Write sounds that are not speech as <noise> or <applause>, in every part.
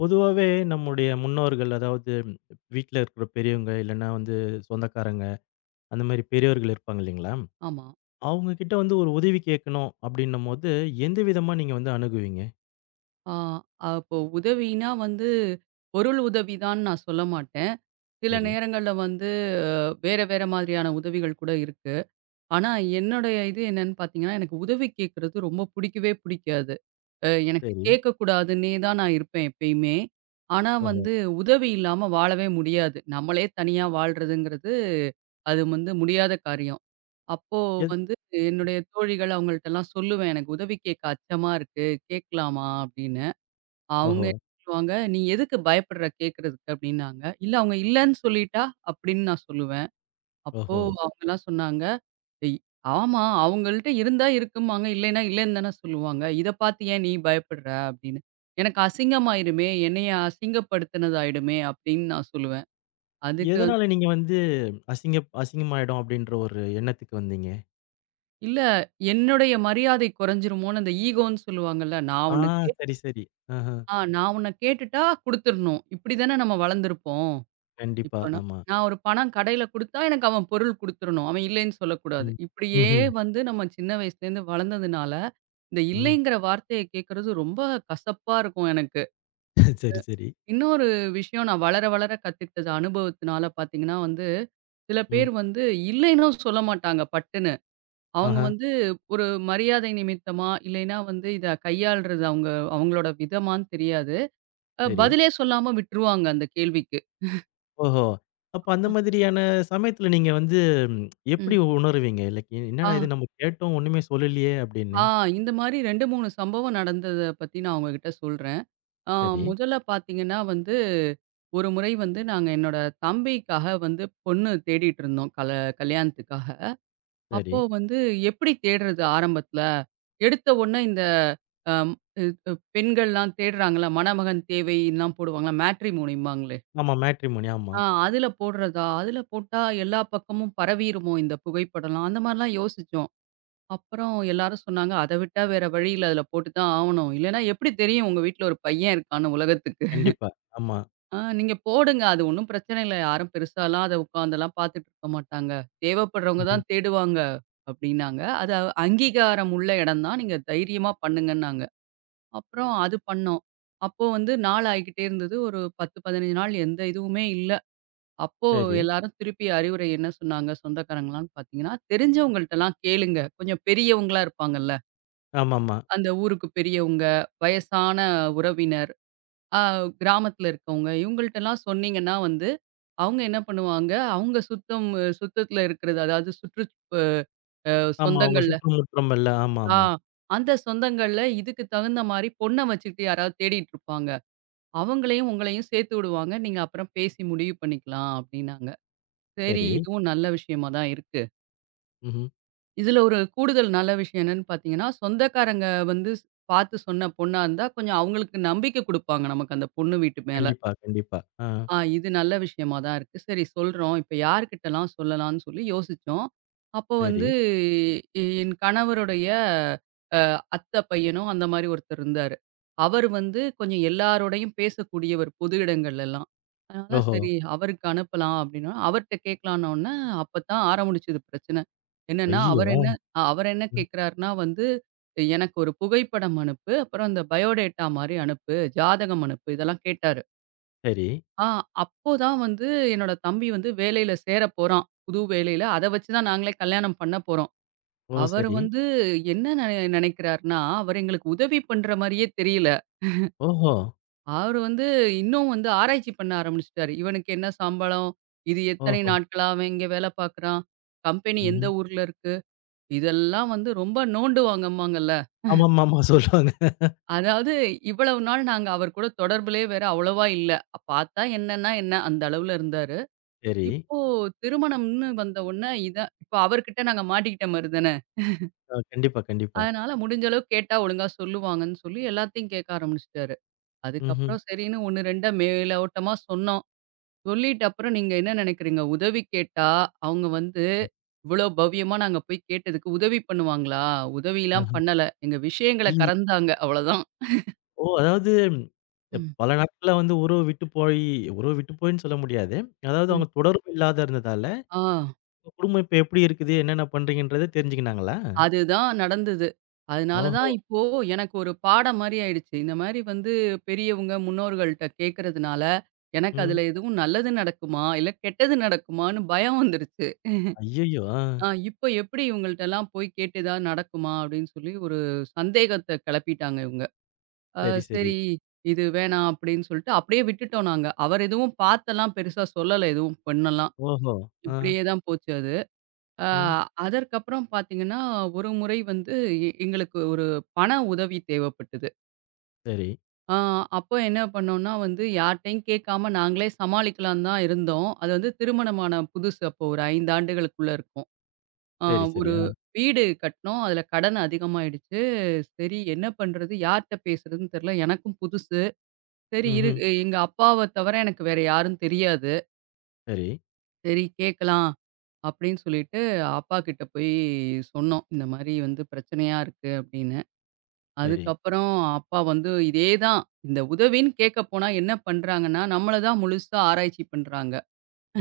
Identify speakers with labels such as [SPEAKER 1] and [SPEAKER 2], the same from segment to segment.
[SPEAKER 1] பொதுவாவே நம்முடைய முன்னோர்கள், அதாவது வீட்ல இருக்கிற பெரியவங்க, இல்லன்னா வந்து சொந்தக்காரங்க, அந்த மாரி பெரியவர்கள் இருப்பாங்க இல்லைங்களா?
[SPEAKER 2] ஆமா.
[SPEAKER 1] அவங்க கிட்ட வந்து ஒரு உதவி கேட்கணும் அப்படின்னும்போது, எந்த விதமா நீங்க வந்து அணுகுவீங்க?
[SPEAKER 2] ஆ அப்போ உதவின்னா வந்து, பொருள் உதவிதான்னு நான் சொல்ல மாட்டேன். சில
[SPEAKER 1] சரி,
[SPEAKER 2] நேரங்கள்ல வந்து வேற வேற மாதிரியான உதவிகள் கூட இருக்கு. ஆனா என்னுடைய இது என்னன்னு பார்த்தீங்கன்னா, எனக்கு உதவி கேட்கறது ரொம்ப புடிக்கவே புடிக்காது. எனக்கு
[SPEAKER 1] சரி.
[SPEAKER 2] கேட்கக்கூடாதுன்னே தான் நான் இருப்பேன் எப்பயுமே. ஆனா
[SPEAKER 1] ஓஹோ!
[SPEAKER 2] வந்து உதவி இல்லாம வாழவே முடியாது. நம்மளே தனியா வாழ்றதுங்கிறது, அது வந்து முடியாத காரியம். அப்போ
[SPEAKER 1] எத்
[SPEAKER 2] வந்து என்னுடைய தோழிகள் அவங்கள்ட்டலாம் சொல்லுவேன். எனக்கு உதவி கேட்க அச்சமா இருக்கு. கேட்கலாமா? அப்படின்னு. அவங்க
[SPEAKER 1] ஓஹோ!
[SPEAKER 2] என்ன சொல்லுவாங்க, "நீ எதுக்கு பயப்படுற கேட்கறதுக்கு?" அப்படின்னாங்க. "இல்ல அவங்க இல்லன்னு சொல்லிட்டா?" அப்படின்னு நான் சொல்லுவேன். அப்போ
[SPEAKER 1] ஓஹோ!
[SPEAKER 2] அவங்கலாம் சொன்னாங்க, "எய் ஆமா அவங்கள்ட்ட இருந்தா இருக்கும்பாங்க, இல்லைன்னா இல்லன்னு தானே சொல்லுவாங்க. இத பார்த்து ஏன் நீ பயப்படுற?" அப்படின்னு. "எனக்கு அசிங்கமாயிருமே, என்னைய அசிங்கப்படுத்தினதாயிடுமே" அப்படின்னு நான் சொல்லுவேன். அதுக்கு வந்து,
[SPEAKER 1] எதனால நீங்க வந்து அசிங்கமாயிடும் அப்படின்ற ஒரு எண்ணத்துக்கு வந்தீங்க?
[SPEAKER 2] "இல்ல என்னுடைய மரியாதை குறைஞ்சிருமோன்னு" அந்த ஈகோன்னு சொல்லுவாங்கல்ல,
[SPEAKER 1] ஆ சரி, சரி. ஆஹா.
[SPEAKER 2] நான் உன்ன கேட்டுட்டா குடுத்துறணும். இப்படி தானே நம்ம வளர்ந்துருப்போம்."
[SPEAKER 1] கண்டிப்பா.
[SPEAKER 2] இப்ப நான்
[SPEAKER 1] ஆமா.
[SPEAKER 2] நான் ஒரு பணம் கடையில குடுத்தா, எனக்கு அவன் பொருள் குடுத்துறணும். அவன் இல்லைன்னு சொல்லக்கூடாது.
[SPEAKER 1] ம்.
[SPEAKER 2] இப்படியே
[SPEAKER 1] ம்ஹ்ம்.
[SPEAKER 2] வந்து நம்ம சின்ன வயசுலேருந்து வளர்ந்ததுனால, இந்த
[SPEAKER 1] ம்.
[SPEAKER 2] இல்லைங்கிற வார்த்தைய கேட்கறது ரொம்ப கசப்பா இருக்கும் எனக்கு.
[SPEAKER 1] <laughs> சரி, சரி.
[SPEAKER 2] இன்னொரு விஷயம் நான் வளர வளர கத்துக்கிட்டது அனுபவத்தினால பார்த்தீங்கன்னா வந்து, சில
[SPEAKER 1] ம்.
[SPEAKER 2] பேர் வந்து இல்லைன்னும் சொல்ல மாட்டாங்க பட்டுன்னு. அவங்க
[SPEAKER 1] ஆஹா.
[SPEAKER 2] வந்து ஒரு மரியாதை நிமித்தமா, இல்லைன்னா வந்து இத கையாள்றது அவங்க அவங்களோட விதமான்னு தெரியாது.
[SPEAKER 1] சரி.
[SPEAKER 2] பதிலே சொல்லாம விட்டுருவாங்க அந்த கேள்விக்கு.
[SPEAKER 1] ஓஹோ! அப்ப அந்த மாதிரியான சமயத்துல நீங்க வந்து எப்படி
[SPEAKER 2] ம்.
[SPEAKER 1] உணருவீங்க? லைக்
[SPEAKER 2] ஆ.
[SPEAKER 1] என்னடா இது நம்ம கேட்டோம் ஒண்ணுமே சொல்லலையே அப்படின்னு.
[SPEAKER 2] ஆ இந்த மாரி 2, 3 சம்பவம் நடந்தத பத்தி நான் உங்ககிட்ட சொல்றேன். ஆ
[SPEAKER 1] சரி,
[SPEAKER 2] முதல்ல பார்த்தீங்கன்னா வந்து, ஒரு முறை வந்து நாங்க என்னோட தம்பிக்காக வந்து பொண்ணு தேடிட்டு இருந்தோம். கல்யாணத்துக்காக.
[SPEAKER 1] சரி.
[SPEAKER 2] அப்போ வந்து எப்படி தேடுறது ஆரம்பத்துல? எடுத்த உடனே இந்த அம் இ அ பெண்கள்லாம் தேடுறாங்கல்ல, மணமகன் தேவைலாம் போடுவாங்கல்ல, மேட்ரிமோனிம்பாங்களே.
[SPEAKER 1] ஆமா மேட்ரிமோனி ஆமா.
[SPEAKER 2] அதில போடுறதா? அதில போட்டா எல்லா பக்கமும் பரவிருமோ இந்த புகைப்படம்லாம்? அந்த மாரிலாம் யோசிச்சோம். அப்புறம் எல்லாரும் சொன்னாங்க, "அத விட்டா வேற வழி இல்ல. அதுல போட்டு தான் ஆவணும். இல்லன்னா எப்படி தெரியும் உங்க வீட்ல ஒரு பையன் இருக்கான்னு உலகத்துக்கு?
[SPEAKER 1] கண்டிப்பா. ஆமா.
[SPEAKER 2] ஆ நீங்க போடுங்க. அது ஒண்ணும் பிரச்சனை இல்ல. யாரும் பெருசாலாம் அத உட்கார்ந்தெல்லாம் பார்த்துட்டு இருக்க மாட்டாங்க. தேவைப்படுறவங்க
[SPEAKER 1] ம்ஹ்ம்.
[SPEAKER 2] தான் தேடுவாங்க." அப்படின்னாங்க. அது அங்கீகாரம் உள்ள இடம் தான். நீங்க தைரியமா பண்ணுங்கன்னாங்க. அப்புறம் அது பண்ணோம். அப்போ வந்து நாள் ஆயிக்கிட்டே இருந்தது. ஒரு 10, 15 நாள் எந்த இதுவுமே இல்ல. அப்போ
[SPEAKER 1] சரி.
[SPEAKER 2] எல்லாரும் திருப்பி அறிவுரை என்ன சொன்னாங்க சொந்தக்காரங்கலாம் பார்த்தீங்கன்னா, தெரிஞ்சவங்கள்ட்டலாம் கேளுங்க. கொஞ்சம் பெரியவங்களா இருப்பாங்கல்ல.
[SPEAKER 1] ஆமாமா.
[SPEAKER 2] அந்த ஊருக்கு பெரியவங்க, வயசான உறவினர், அ கிராமத்துல இருக்கவங்க இவங்கள்ட்டலாம் சொன்னீங்கன்னா வந்து, அவங்க என்ன பண்ணுவாங்க, அவங்க சுத்தத்துல இருக்கிறது அதாவது சுற்று அ
[SPEAKER 1] ஆமா அவங்க
[SPEAKER 2] சொந்தங்கள்ல
[SPEAKER 1] சுற்றுமுற்றம் இல்ல.
[SPEAKER 2] ஆ
[SPEAKER 1] ஆமாமா.
[SPEAKER 2] அந்த சொந்தங்கள்ல இதுக்கு தகுந்த மாரி பொண்ண வச்சுக்கிட்டு யாராவது தேடிட்டு இருப்பாங்க. அவங்களையும் உங்களையும் சேர்த்து விடுவாங்க. நீங்க அப்புறம் பேசி முடிவு பண்ணிக்கலாம் அப்டின்னாங்க. சரி,
[SPEAKER 1] சரி.
[SPEAKER 2] இதுவும் நல்ல விஷயமா தான் இருக்கு.
[SPEAKER 1] ம்ஹ்ம்.
[SPEAKER 2] இதுல ஒரு கூடுதல் நல்ல விஷயம் என்னன்னு பார்த்தீங்கன்னா, சொந்தக்காரங்க வந்து பார்த்து சொன்ன பொண்ணா இருந்தா, கொஞ்சம் அவங்களுக்கு நம்பிக்கை குடுப்பாங்க நமக்கு அந்த பொண்ணு வீட்டு மேல.
[SPEAKER 1] கண்டிப்பா, கண்டிப்பா. ஆ.
[SPEAKER 2] இது நல்ல விஷயமா தான் இருக்கு. சரி சொல்றோம். இப்ப யார்கிட்டலாம் சொல்லலாம்ன்னு சொல்லி யோசிச்சோம். அப்போ
[SPEAKER 1] சரி.
[SPEAKER 2] வந்து என் கணவருடைய அ அத்தை பையனோ அந்த மாரி ஒருத்தர் இருந்தாரு. அவர் வந்து கொஞ்சம் எல்லாரோடையும் பேசக்கூடியவர் பொது இடங்கள்லலாம். அதனால
[SPEAKER 1] ஓஹோ!
[SPEAKER 2] சரி அவருக்கு அனுப்பலாம் அப்படின்னா, அவர்ட்ட கேட்கலாம்ன்ன உடனே அப்பத்தான் ஆரம்பிச்சது பிரச்சனை. என்னன்னா அவர்
[SPEAKER 1] ஐயய்யோ!
[SPEAKER 2] என்ன அ, அவர் என்ன
[SPEAKER 1] ம்.
[SPEAKER 2] கேட்கிறாருன்னா வந்து, எனக்கு ஒரு புகைப்படம் அனுப்பு, அப்புறம் இந்த பயோடேட்டா மாரி அனுப்பு, ஜாதகம் அனுப்பு இதெல்லாம் கேட்டாரு.
[SPEAKER 1] சரி.
[SPEAKER 2] ஆ அப்போதான் வந்து என்னோட தம்பி வந்து வேலையில சேர போறான். புது வேலையில. அத வச்சு தான் நாங்களே கல்யாணம் பண்ண போறோம்.
[SPEAKER 1] ஓ!
[SPEAKER 2] அவரு
[SPEAKER 1] சரி.
[SPEAKER 2] வந்து என்ன நெனைக்கிறாருன்னா, அவர் எங்களுக்கு உதவி பண்ற மாரியே தெரியல.
[SPEAKER 1] ஓஹோ!
[SPEAKER 2] அவரு வந்து இன்னும் வந்து ஆராய்ச்சி பண்ண ஆரம்பிச்சுட்டாரு. இவனுக்கு என்ன சம்பளம்? இது எத்தனை
[SPEAKER 1] ஓஹோ!
[SPEAKER 2] நாட்களா அவன் இங்க வேல பார்க்குறான்? கம்பெனி எந்த
[SPEAKER 1] ம்ஹ்ம்.
[SPEAKER 2] ஊர்ல இருக்கு? இதெல்லாம் வந்து ரொம்ப நோண்டுவாங்கம்பாங்கல்ல.
[SPEAKER 1] ஆமாமாமா சொல்லுவாங்க.
[SPEAKER 2] அதாவது இவ்வளவு நாள் நாங்க அவர் கூட தொடர்புலயே வேற அவ்வளவா இல்ல. பார்த்தா என்னன்னா என்ன அந்த அளவுல இருந்தாரு.
[SPEAKER 1] சரி.
[SPEAKER 2] இப்போ திருமணம்ன்னு வந்த உடனே இதான் இப்போ அவர்கிட்ட நாங்க மாட்டிக்கிட்ட மாரி தானே.
[SPEAKER 1] கண்டிப்பா, கண்டிப்பா.
[SPEAKER 2] அதனால முடிஞ்ச அளவு கேட்டா ஒழுங்கா சொல்லுவாங்கன்னு சொல்லி எல்லாத்தையும் கேட்க ஆரம்பிச்சுட்டாரு.
[SPEAKER 1] ம்ஹ்ம்.
[SPEAKER 2] அதுக்கப்புறம் சரின்னு 1, 2 மேலோட்டமா சொன்னோம். சொல்லிட்ட அப்புறம் நீங்க என்ன நினைக்கிறீங்க? உதவி கேட்டா அவங்க வந்து இவ்வளோ பவ்யமா நாங்க போய் கேட்டதுக்கு உதவி பண்ணுவாங்களா? உதவிலாம்
[SPEAKER 1] ஆஹ.
[SPEAKER 2] பண்ணல. எங்க விஷயங்கள
[SPEAKER 1] ஐய்யய்யோ!
[SPEAKER 2] கறந்தாங்க அவ்வளோதான்.
[SPEAKER 1] ஓ! அதாவது
[SPEAKER 2] ம்.
[SPEAKER 1] பல நாட்களா வந்து உறவு விட்டு போயி உறவு விட்டு போயின்னு சொல்ல முடியாது. அதாவது
[SPEAKER 2] ம்.
[SPEAKER 1] அவங்க தொடர்பு இல்லாத இருந்ததால,
[SPEAKER 2] ஆ.
[SPEAKER 1] உங்க குடும்பம் இப்ப எப்படி இருக்குது? என்னென்ன பண்றீங்கன்றத தெரிஞ்சுக்கினாங்களா?
[SPEAKER 2] அதுதான் நடந்தது. அதனால
[SPEAKER 1] ஓஹோ!
[SPEAKER 2] தான் இப்போ எனக்கு ஒரு பாடம் மாரி ஆயிடுச்சு. இந்த மாரி வந்து பெரியவங்க, முன்னோர்கள்ட்ட கேட்கறதுனால, எனக்கு
[SPEAKER 1] ம்.
[SPEAKER 2] அதுல எதுவும் நல்லது நடக்குமா? இல்ல கெட்டது நடக்குமான்னு பயம் வந்துருச்சு.
[SPEAKER 1] ஐயய்யோ! ஆ.
[SPEAKER 2] இப்ப எப்படி இவங்கள்ட்டலாம் போய் கேட்டு ஏதாவது நடக்குமா? அப்படின்னு சொல்லி ஒரு சந்தேகத்த கிளப்பிட்டாங்க இவங்க. அ
[SPEAKER 1] சரி, சரி.
[SPEAKER 2] சரி இது வேணாம் அப்படின்னு சொல்லிட்டு அப்படியே விட்டுட்டோம் நாங்க. அவர் எதுவும் பார்த்தெல்லாம் பெருசா சொல்லல எதுவும் பொண்ணெல்லாம்.
[SPEAKER 1] ஓஹோ! ஆ.
[SPEAKER 2] இப்படியே தான் போச்சு அது. ஆ,
[SPEAKER 1] ம்.
[SPEAKER 2] அதற்கப்புறம் பார்த்தீங்கன்னா, ஒரு முறை வந்து எங்களுக்கு ஒரு பண உதவி தேவைப்பட்டது.
[SPEAKER 1] சரி.
[SPEAKER 2] ஆ அப்போ என்ன பண்ணோம்னா வந்து யார்ட்டயும் கேட்காம நாங்களே சமாளிக்கலான்னு தான் இருந்தோம். அது வந்து திருமணமான புதுசு அப்போ ஒரு 5 ஆண்டுகளுக்குள்ள இருக்கும். ஆ
[SPEAKER 1] சரி, சரி.
[SPEAKER 2] ஒரு
[SPEAKER 1] ஆ.
[SPEAKER 2] வீடு கட்டினோம். அதில கடன் அதிகமாயிடுச்சு. சரி என்ன பண்றது? யார்ட்ட பேசுறதுன்னு தெரியல. எனக்கும் புதுசு. சரி இரு
[SPEAKER 1] ம்ஹ்ம்.
[SPEAKER 2] எங்க அப்பாவ தவிர எனக்கு வேற யாரும் தெரியாது.
[SPEAKER 1] சரி,
[SPEAKER 2] சரி கேட்கலாம். அப்படின்னு சொல்லிட்டு அப்பா கிட்ட போய் சொன்னோம். இந்த மாரி வந்து பிரச்சனையா இருக்கு அப்படின்னு.
[SPEAKER 1] சரி.
[SPEAKER 2] அதுக்கப்புறம் அப்பா வந்து இதே தான் இந்த உதவின்னு கேட்க போனா என்ன பண்றாங்கன்னா, நம்மள தான் முழுசா ஆராய்ச்சி பண்றாங்க.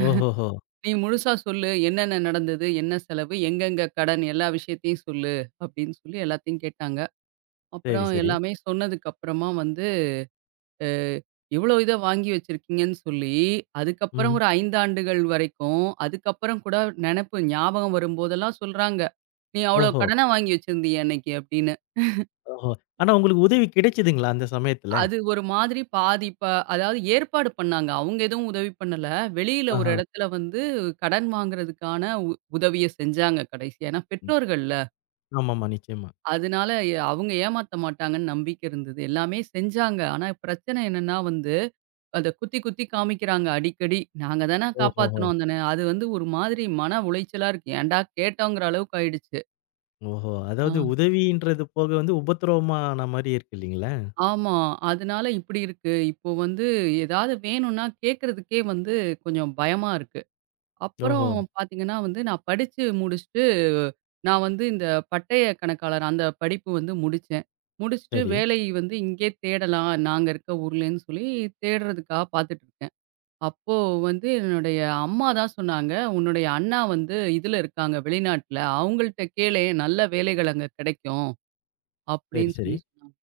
[SPEAKER 1] ஓஹோஹோ!
[SPEAKER 2] "நீ முழுசா சொல்லு. என்னென்ன நடந்தது? என்ன செலவு? எங்கெங்க கடன்? எல்லா விஷயத்தையும் சொல்லு." அப்படின்னு சொல்லி எல்லாத்தையும் கேட்டாங்க.
[SPEAKER 1] சரி,
[SPEAKER 2] அப்புறம்
[SPEAKER 1] சரி.
[SPEAKER 2] எல்லாமே சொன்னதுக்கு அப்புறமா வந்து அ இவ்வளோ இத வாங்கி வச்சிருக்கீங்கன்னு சொல்லி, அதுக்கப்புறம்
[SPEAKER 1] ம்.
[SPEAKER 2] ஒரு 5 ஆண்டுகள் வரைக்கும், அதுக்கப்புறம் கூட நெனப்பு ஞாபகம் வரும்போதெல்லாம் சொல்றாங்க. "நீ அவ்வளோ
[SPEAKER 1] ஓஹோ!
[SPEAKER 2] கடனா வாங்கி வச்சிருந்தியே அன்னைக்கு" அப்படின்னு.
[SPEAKER 1] ஓஹோ! ஆனா உங்களுக்கு உதவி கிடைச்சதுங்களா அந்த சமயத்துல?
[SPEAKER 2] அது ஒரு மாதிரி பாதி ப அதாவது ஏற்பாடு பண்ணாங்க. அவங்க எதுவும் உதவி பண்ணல. வெளியில ஒரு
[SPEAKER 1] ஆஹா.
[SPEAKER 2] இடத்துல வந்து கடன் வாங்குறதுக்கான உ உதவிய செஞ்சாங்க கடைசியா. ஏன்னா
[SPEAKER 1] ம்.
[SPEAKER 2] பெற்றோர்கள்ல.
[SPEAKER 1] ஆமாமா. நிச்சயமா.
[SPEAKER 2] அதனால அவங்க ஏமாத்த மாட்டாங்கன்னு நம்பிக்கை இருந்தது. எல்லாமே செஞ்சாங்க. ஆனா பிரச்சனை என்னன்னா வந்து அத குத்தி, குத்தி காமிக்கிறாங்க அடிக்கடி. நாங்க தான
[SPEAKER 1] ஓஹோஹோ!
[SPEAKER 2] காப்பாத்துனோம் அந்த நே அது வந்து ஒரு மாதிரி மன உளைச்சலா இருக்கு. ஏன்டா கேட்டோங்கிற அளவுக்கு ஆயிடுச்சு.
[SPEAKER 1] ஓஹோ!
[SPEAKER 2] ஆ.
[SPEAKER 1] அதாவது உதவின்றது போக வந்து உபத்திரவமான மாரி இருக்கு இல்லீங்களா?
[SPEAKER 2] ஆமா. அதனால இப்படி இருக்கு. இப்போ வந்து ஏதாவது வேணும்னா கேட்கறதுக்கே வந்து கொஞ்சம் பயமா இருக்கு. அப்புறம்
[SPEAKER 1] ஓஹோ!
[SPEAKER 2] பார்த்தீங்கன்னா வந்து நான் படிச்சு முடிச்சுட்டு, நான் வந்து இந்த பட்டய கணக்காளர் அந்த படிப்பு வந்து முடிச்சேன். முடிச்சுட்டு
[SPEAKER 1] சரி,
[SPEAKER 2] வேலை வந்து இங்கேயே தேடலாம். நாங்க இருக்க ஊர்லன்னு சொல்லி தேடுறதுக்காக பார்த்துட்டு இருக்கேன். அப்போ வந்து என்னுடைய அம்மா தான் சொன்னாங்க, "உன்னுடைய அண்ணா வந்து இதுல இருக்காங்க வெளிநாட்ல. அவங்கள்ட்ட கேளேன். நல்ல வேலைகள் அங்க கிடைக்கும்."
[SPEAKER 1] சரி,
[SPEAKER 2] அப்படின்னு
[SPEAKER 1] சரி.
[SPEAKER 2] சொல்லி சொன்னாங்க.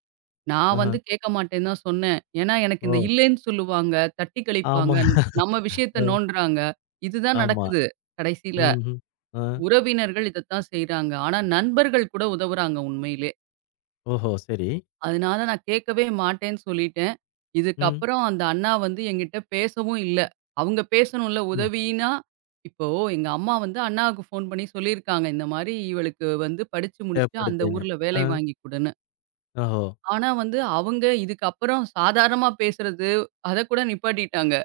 [SPEAKER 2] நான்
[SPEAKER 1] ஆஹா.
[SPEAKER 2] வந்து கேட்க மாட்டேன்னு தான் சொன்னேன். ஏன்னா, எனக்கு இந்த
[SPEAKER 1] ஓ!
[SPEAKER 2] இல்லேன்னு சொல்லுவாங்க, தட்டி கழிப்பாங்க,
[SPEAKER 1] ஆமா.
[SPEAKER 2] நம்ம விஷயத்த
[SPEAKER 1] அ
[SPEAKER 2] நோண்டுறாங்க. இதுதான்
[SPEAKER 1] ஆமா.
[SPEAKER 2] நடக்குது கடைசியில.
[SPEAKER 1] ம்ஹ்ம். ஆ.
[SPEAKER 2] உறவினர்கள் இதத்தான் செய்றாங்க. ஆனா நண்பர்கள் கூட உதவுறாங்க உண்மையிலே.
[SPEAKER 1] ஓஹோ! சரி.
[SPEAKER 2] அதனால நான் கேட்கவே மாட்டேன்னு சொல்லிட்டேன்.
[SPEAKER 1] ம்.
[SPEAKER 2] இதுக்கப்புறம் அந்த அண்ணா வந்து என்கிட்ட பேசவும் இல்ல. அவங்க பேசணும்ல
[SPEAKER 1] ஓ!
[SPEAKER 2] உதவின்னா, இப்போ எங்க அம்மா வந்து அண்ணாவுக்கு ஃபோன் பண்ணி சொல்லியிருக்காங்க. இந்த மாரி இவளுக்கு வந்து படிச்சு முடிச்சுட்டு அந்த
[SPEAKER 1] தேவைப்படுதுன்னு.
[SPEAKER 2] ஊர்ல
[SPEAKER 1] ஆ.
[SPEAKER 2] வேலை வாங்கி குடுன்னு.
[SPEAKER 1] ஓஹோ!
[SPEAKER 2] ஆனா வந்து அவங்க இதுக்கப்புறம் சாதாரணமா பேசுறது, அதக் கூட நிப்பாட்டிட்டாங்க.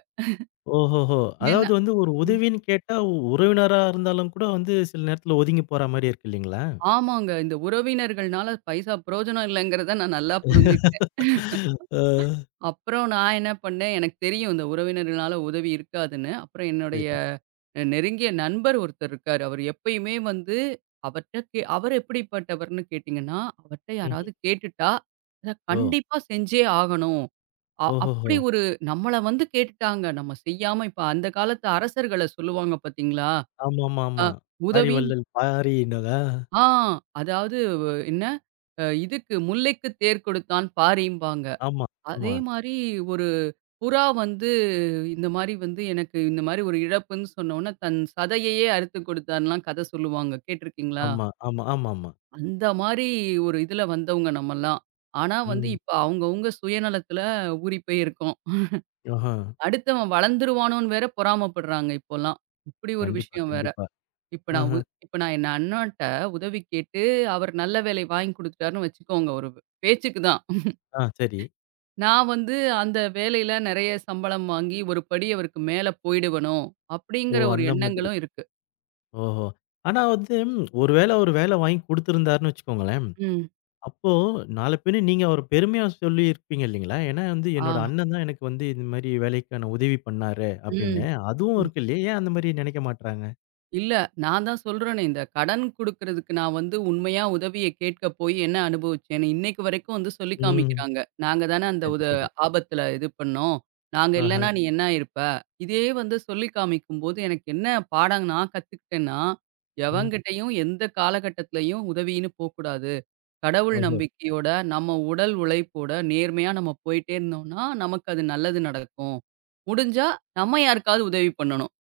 [SPEAKER 1] ஓஹோஹோ!
[SPEAKER 2] ஏன்னா
[SPEAKER 1] அதாவது வந்து ஒரு
[SPEAKER 2] ம்.
[SPEAKER 1] உதவின்னு கேட்டா, உறவினரா இருந்தாலும் கூட வந்து சில நேரத்துல ஒதுங்கி போற மாரி இருக்கு இல்லீங்களா?
[SPEAKER 2] ஆமாங்க. இந்த உறவினர்கள்னால பைசா பிரயோஜனம் இல்லங்கிறத நான் நல்லா புரிஞ்சுக்கிட்டேன்.
[SPEAKER 1] ஆ.
[SPEAKER 2] அப்புறம் நான் என்ன பண்ணேன், எனக்குத் தெரியும் இந்த உறவினர்கள்னால உதவி இருக்காதுன்னு. அப்புறம் என்னுடைய
[SPEAKER 1] சரி.
[SPEAKER 2] நெருங்கிய நண்பர் ஒருத்தர் இருக்காரு. அவரு எப்பயுமே வந்து அவர்ட்ட கே அவரு எப்படிப்பட்டவர்ன்னு கேட்டீங்கன்னா, அவர்ட்ட
[SPEAKER 1] ம்ஹ்ம்.
[SPEAKER 2] யாராவது கேட்டுட்டா, அத
[SPEAKER 1] ஓ!
[SPEAKER 2] கண்டிப்பா செஞ்சே ஆகணும்.
[SPEAKER 1] ஓஹோஹோ!
[SPEAKER 2] அப்படி ஒரு நம்மள வந்து கேட்டுட்டாங்க. நம்ம செய்யாம இப்ப அந்த காலத்து அரசர்கள சொல்லுவாங்க பார்த்தீங்களா? அ
[SPEAKER 1] ஆமாமாமா. வாரி
[SPEAKER 2] உதவின்னு
[SPEAKER 1] வள்ளல் பாரி என்னதா?
[SPEAKER 2] ஆ அதாவது என்ன? இதுக்கு "முல்லைக்கு தேர் கொடுத்தான் பாரிம்பாங்க."
[SPEAKER 1] ஆமா,
[SPEAKER 2] அதே
[SPEAKER 1] ஆமா,
[SPEAKER 2] மாரி ஒரு புறா வந்து இந்த மாரி வந்து எனக்கு இந்த மாரி ஒரு இழப்புன்னு சொன்னோனே, தன் சதையையே அறுத்து கொடுத்தான்லாம் கத சொல்லுவாங்க. கேட்டுருக்கீங்களா?
[SPEAKER 1] ஆமா, ஆமா, ஆமாமா.
[SPEAKER 2] அந்த மாரி ஒரு இதுல வந்தவங்க நம்மலாம். ஆனா வந்து
[SPEAKER 1] ம்.
[SPEAKER 2] இப்ப அவங்கவங்க சுயநலத்துல ஊறி போய் இருக்கோம்.
[SPEAKER 1] ஆஹா.
[SPEAKER 2] அடுத்தவன் வளர்ந்துருவானோன்னு வேற பொறாமப்படுறாங்க இப்போலாம். இப்படி ஒரு
[SPEAKER 1] கண்டிப்பா,
[SPEAKER 2] விஷயம் வேற.
[SPEAKER 1] கண்டிப்பா.
[SPEAKER 2] இப்ப நான்
[SPEAKER 1] ஆஹ.
[SPEAKER 2] உ இப்ப நான் என் அண்ணன்ட்ட உதவி கேட்டு, அவர் நல்ல வேலை வாங்கி குடுத்துட்டாருன்னு வச்சுக்கோங்க, ஒரு பேச்சுக்கு தான்.
[SPEAKER 1] ஆ சரி.
[SPEAKER 2] நான் வந்து அந்த வேலையில நெறைய சம்பளம் வாங்கி, ஒரு படி அவருக்கு மேல போயிடுவனோ!
[SPEAKER 1] ஓ!
[SPEAKER 2] அப்பிடிங்கிற ஒரு
[SPEAKER 1] அந்த மாதிரி.
[SPEAKER 2] எண்ணங்களும் இருக்கு.
[SPEAKER 1] ஓஹோ! ஆனா வந்து ஒருவேள அவரு வேலை வாங்கி குடுத்திருந்தாருன்னு வச்சுக்கோங்களேன்,
[SPEAKER 2] ம்.
[SPEAKER 1] அப்போ நாள பின்ன நீங்க அவர பெருமையா சொல்லியிருப்பீங்க இல்லீங்களா? ஏன்னா வந்து
[SPEAKER 2] ஆ,
[SPEAKER 1] என்னோட அண்ணன் தான் எனக்கு வந்து இந்த மாரி வேலைக்கான உதவி பண்ணாரு
[SPEAKER 2] ம்,
[SPEAKER 1] அப்படின்னு. அதுவும்
[SPEAKER 2] ம்.
[SPEAKER 1] இருக்கு இல்லையா? ஏன் அந்த மாரி நினைக்க மாட்றாங்க?
[SPEAKER 2] இல்ல நான் தான் சொல்றேனே! இந்த கடன் குடுக்கிறதுக்கு நான் வந்து உண்மையா உதவிய கேட்க போய் என்ன அனுபவிச்சேன்னு, இன்னைக்கு வரைக்கும் வந்து சொல்லி
[SPEAKER 1] ம்.
[SPEAKER 2] காமிக்கிறாங்க. நாங்க தானே அந்த
[SPEAKER 1] சரி,
[SPEAKER 2] உத
[SPEAKER 1] சரி.
[SPEAKER 2] ஆபத்துல இது பண்ணோம். நாங்க
[SPEAKER 1] ஆஹ.
[SPEAKER 2] இல்லன்னா நீ என்ன ஆயிருப்ப? இதே வந்து சொல்லி காமிக்கும்போது எனக்கு என்ன பாடம் நான் கத்துக்கிட்டேன்னா,
[SPEAKER 1] ம்.
[SPEAKER 2] எவன்கிட்டயும் எந்த காலகட்டத்திலயும் உதவின்னு போக்கூடாது. கடவுள்
[SPEAKER 1] ஓஹோ!
[SPEAKER 2] நம்பிக்கையோட, நம்ம உடல் உழைப்போட நேர்மையா நம்ம போயிட்டே இருந்தோம்னா, நமக்கு அது நல்லது நடக்கும். முடிஞ்சா நம்ம யாருக்காவது உதவி பண்ணணும்.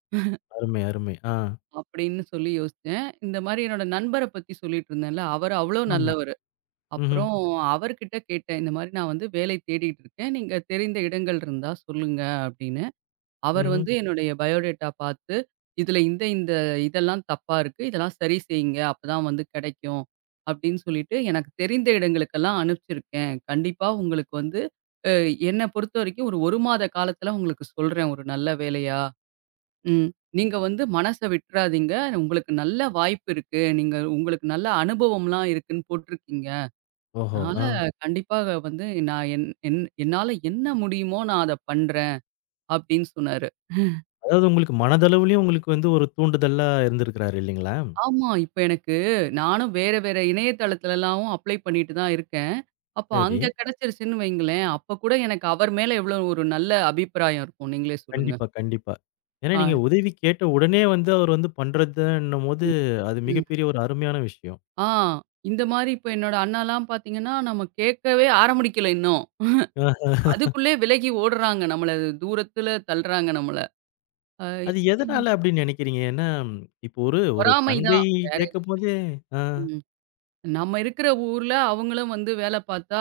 [SPEAKER 1] அருமை, அருமை. ஆ.
[SPEAKER 2] அப்படின்னு சொல்லி யோசிச்சேன். இந்த மாரி என்னோட நண்பர பத்தி சொல்லிட்டு இருந்தேன்ல, அவரு அவ்ளோ
[SPEAKER 1] ஆமா.
[SPEAKER 2] நல்லவரு.
[SPEAKER 1] ம்ஹ்ம்.
[SPEAKER 2] அப்புறம் அவர்கிட்ட கேட்டேன். இந்த மாரி நான் வந்து வேலை தேடிட்டு இருக்கேன். நீங்க தெரிந்த இடங்கள் இருந்தா சொல்லுங்க அப்படின்னு. அவர்
[SPEAKER 1] ம்ஹ்ம்.
[SPEAKER 2] வந்து என்னுடைய பயோடேட்டா பார்த்து, "இதுல இந்த இந்த இதெல்லாம் தப்பா இருக்கு. இதெல்லாம் சரி செய்யுங்க. அப்பதான் வந்து கிடைக்கும்." அப்படின்னு சொல்லிட்டு எனக்கு தெரிந்த இடங்களுக்கெல்லாம் அனுப்பிச்சிருக்கேன். கண்டிப்பா உங்களுக்கு வந்து அ என்ன பொறுத்தவரைக்கும் ஒரு 1 மாத காலத்துல உங்களுக்கு சொல்றேன் ஒரு நல்ல வேலையா. ம். நீங்க வந்து மனச விட்டுறாதீங்க. உங்களுக்கு நல்ல வாய்ப்பு இருக்கு. நீங்க உங்களுக்கு நல்ல அனுபவம்லாம் இருக்குன்னு போட்டிருக்கீங்க.
[SPEAKER 1] ஓஹோ!
[SPEAKER 2] அதனால
[SPEAKER 1] ஆ.
[SPEAKER 2] கண்டிப்பா வந்து நான் என் என் என்னால என்ன முடியுமோ நான் அத பண்றேன்." அப்படின்னு சொன்னாரு.
[SPEAKER 1] அதாவது உங்களுக்கு மனதளவுலயும் உங்களுக்கு வந்து ஒரு தூண்டுதலா இருந்திருக்கிறாரு இல்லீங்களா?
[SPEAKER 2] ஆமா. இப்ப எனக்கு நானும் வேற வேற இணையதளத்துலலாம் அப்ளை பண்ணிட்டு தான் இருக்கேன். அப்போ
[SPEAKER 1] சரி.
[SPEAKER 2] அங்க கிடைச்சிருச்சுன்னு வைங்களேன், அப்ப கூட எனக்கு அவர் மேல எவ்ளோ ஒரு நல்ல அபிப்பிராயம் இருக்கும். நீங்களே சொல்லுங்க.
[SPEAKER 1] கண்டிப்பா, கண்டிப்பா. ஏன்னா
[SPEAKER 2] ஆ.
[SPEAKER 1] நீங்க உதவி கேட்ட உடனே வந்து அவர் வந்து பண்றதுன்னும்போது,
[SPEAKER 2] ம்,
[SPEAKER 1] அது
[SPEAKER 2] ம்.
[SPEAKER 1] மிகப்பெரிய ஒரு அருமையான விஷயம்.
[SPEAKER 2] ஆ இந்த மாரி இப்ப என்னோட அண்ணாலாம் பார்த்தீங்கன்னா, நம்ம கேட்கவே ஆரம்பிக்கல இன்னும்.
[SPEAKER 1] அ
[SPEAKER 2] அதுக்குள்ளே விலகி ஓடுறாங்க. நம்மள தூரத்துல தள்றாங்க நம்மள. அ
[SPEAKER 1] அது
[SPEAKER 2] இப்டி
[SPEAKER 1] எதனால அப்படின்னு நினைக்கிறீங்க? ஏன்னா, இப்போ ஒரு ஒரு
[SPEAKER 2] பொறாமை
[SPEAKER 1] தங்கை
[SPEAKER 2] தான். வேற
[SPEAKER 1] கேட்கும்போதே ஆ,
[SPEAKER 2] எதுவும் நம்ம இருக்கிற ஊர்ல அவங்களும் வந்து வேலை பார்த்தா,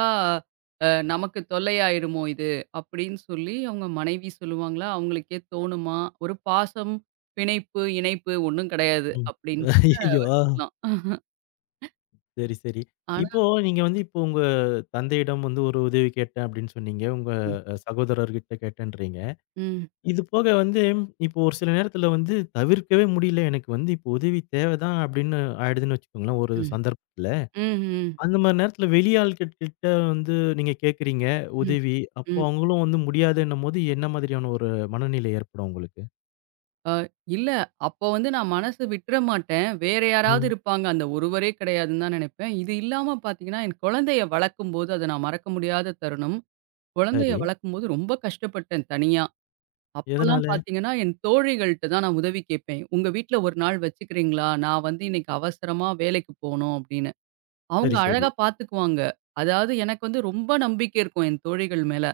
[SPEAKER 2] நமக்கு தொல்லையாயிடுமோ இது, அப்படின்னு சொல்லி அவங்க மனைவி சொல்லுவாங்களா, அவங்களுக்கே தோணுமா? ஒரு பாசம், பிணைப்பு, இணைப்பு ஒண்ணும் கிடையாது
[SPEAKER 1] ம்.
[SPEAKER 2] அப்படின்னு
[SPEAKER 1] ஐயய்யோ! ஆ,
[SPEAKER 2] சொல்லலாம்.
[SPEAKER 1] சரி, சரி.
[SPEAKER 2] ஆனா
[SPEAKER 1] இப்போ நீங்க வந்து இப்போ உங்க தந்தையிடம் வந்து ஒரு உதவி கேட்டேன் அப்படின்னு சொன்னீங்க. உங்க
[SPEAKER 2] ம்,
[SPEAKER 1] சகோதரர்கிட்ட கேட்டேன்றீங்க.
[SPEAKER 2] ம்,
[SPEAKER 1] இது போக வந்து, இப்போ ஒரு சில நேரத்தில வந்து தவிர்க்கவே முடியல. எனக்கு வந்து இப்போ உதவி தேவைதான் அப்படின்னு ஆயிடுதுன்னு வச்சுக்கோங்களேன், ஒரு
[SPEAKER 2] ம்,
[SPEAKER 1] சந்தர்ப்பத்தில.
[SPEAKER 2] ம்,
[SPEAKER 1] அந்த மாரி நேரத்துல வெளி ஆள்கள் கிட்ட வந்து நீங்க கேட்கிறீங்க
[SPEAKER 2] ம்,
[SPEAKER 1] உதவி. அப்போ
[SPEAKER 2] ம்.
[SPEAKER 1] அவங்களும் வந்து முடியாதுன்னும்போது, என்ன மாதிரியான ஒரு மனநிலை ஏற்படும் உங்களுக்கு?
[SPEAKER 2] அ இல்ல, அப்போ வந்து நான் மனசு விட்டுற மாட்டேன். வேற யாராவது
[SPEAKER 1] ம்.
[SPEAKER 2] இருப்பாங்க. அந்த ஒருவரே கிடையாதுன்னு தான் நினைப்பேன். இது இல்லாம பார்த்தீங்கன்னா, என் குழந்தைய வளர்க்கும்போது, அது நான் மறக்க முடியாத தருணம். குழந்தைய
[SPEAKER 1] சரி.
[SPEAKER 2] வளர்க்கும்போது ரொம்ப கஷ்டப்பட்டேன் தனியா. அப்பலாம்
[SPEAKER 1] எதனால?
[SPEAKER 2] பார்த்தீங்கன்னா, என் தோழிகள்ட்ட தான் நான் உதவி கேட்பேன். "உங்க வீட்ல ஒரு நாள் வச்சுக்கிறீங்களா? நான் வந்து இன்னைக்கு அவசரமா வேலைக்கு போணும்" அப்படின்னு. அவங்க
[SPEAKER 1] சரி, சரி.
[SPEAKER 2] அழகா பார்த்துக்குவாங்க. அதாவது எனக்கு வந்து ரொம்ப நம்பிக்கை இருக்கும் என் தோழிகள் மேல.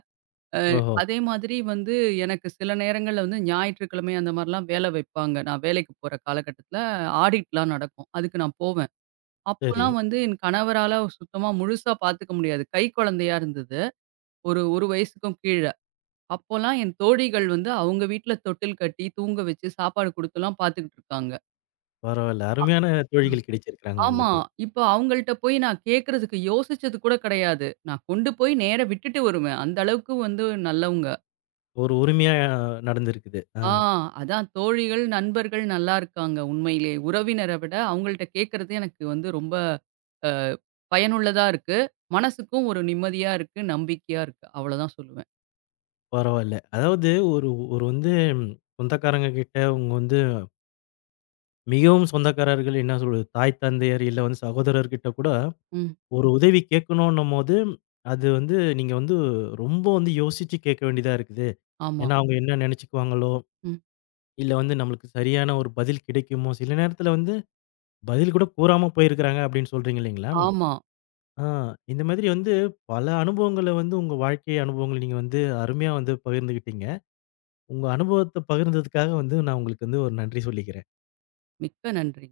[SPEAKER 2] அ
[SPEAKER 1] ஓஹோ!
[SPEAKER 2] அதே மாதிரி வந்து எனக்கு சில நேரங்கள்ல வந்து ஞாயிற்றுக்கிழமை அந்த மாரிலாம் வேல வைப்பாங்க. நான் வேலைக்கு போற காலகட்டத்தில ஆடிட்லாம் நடக்கும். அதுக்கு நான் போவேன்.
[SPEAKER 1] சரி.
[SPEAKER 2] அப்போலாம் வந்து என் கணவரால சுத்தமா முழுசா பார்த்துக்க முடியாது. கை குழந்தையா இருந்தது. ஒரு 1 வயசுக்கும் கீழ. அப்போலாம் என் தோழிகள் வந்து அவங்க வீட்ல தொட்டில் கட்டி, தூங்க வச்சு, சாப்பாடு குடுத்துலாம் பாத்துக்கிட்டு இருக்காங்க.
[SPEAKER 1] பரவால்ல. அருமையான தோழிகள் கிடைச்சிருக்கிறாங்க
[SPEAKER 2] ஆமா,
[SPEAKER 1] உங்களுக்கு.
[SPEAKER 2] ம். இப்ப அவங்கள்ட்ட போய் நான் கேட்கறதுக்கு யோசிச்சது கூட கிடையாது. நான் கொண்டு போய் நேரா விட்டுட்டு வருவேன். அந்த அளவுக்கு வந்து நல்லவங்க.
[SPEAKER 1] ஒரு உரிமையா நடந்திருக்குது. ஆ
[SPEAKER 2] ஆ அதான் தோழிகள், நண்பர்கள் நல்லா இருக்காங்க உண்மையிலேயே. உறவினர விட அவங்கள்ட்ட கேட்கறது எனக்கு வந்து ரொம்ப அ பயனுள்ளதா இருக்கு. மனசுக்கும் ஒரு நிம்மதியா இருக்கு, நம்பிக்கையா இருக்கு. அவ்வளோதான் சொல்லுவேன்.
[SPEAKER 1] பரவால்ல. அதாவது ஒரு ஒரு வந்து சொந்தக்காரங்க கிட்ட, உங்க வந்து மிகவும் சொந்தக்காரர்கள் என்ன சொல்றது, தாய், தந்தையர் இல்ல வந்து சகோதரர்கிட்ட கூட
[SPEAKER 2] ம்.
[SPEAKER 1] ஒரு உதவி கேட்கணும்ன்னும்போது, அது வந்து நீங்க வந்து ரொம்ப வந்து யோசிச்சு கேட்க வேண்டியதா இருக்குது.
[SPEAKER 2] ஆமா.
[SPEAKER 1] ஏன்னா, அவங்க ம். என்ன நெனச்சுக்குவாங்களோ?
[SPEAKER 2] ம்.
[SPEAKER 1] இல்ல வந்து நம்மளுக்கு சரியான ஒரு பதில் கிடைக்குமோ? சில நேரத்தில வந்து பதில் கூட கூறாம போயிருக்கிறாங்க அப்படின்னு சொல்றீங்க இல்லைங்களா?
[SPEAKER 2] ஆமா.
[SPEAKER 1] ஆ இந்த மாதிரி வந்து பல அனுபவங்கள வந்து உங்க வாழ்க்கை அனுபவங்கள நீங்க வந்து அருமையா வந்து பகிர்ந்துக்கிட்டீங்க. உங்க அனுபவத்த பகிர்ந்ததுக்காக வந்து நான் உங்களுக்கு வந்து ஒரு நன்றி சொல்லிக்கிறேன்.
[SPEAKER 2] மிக்க நன்றி.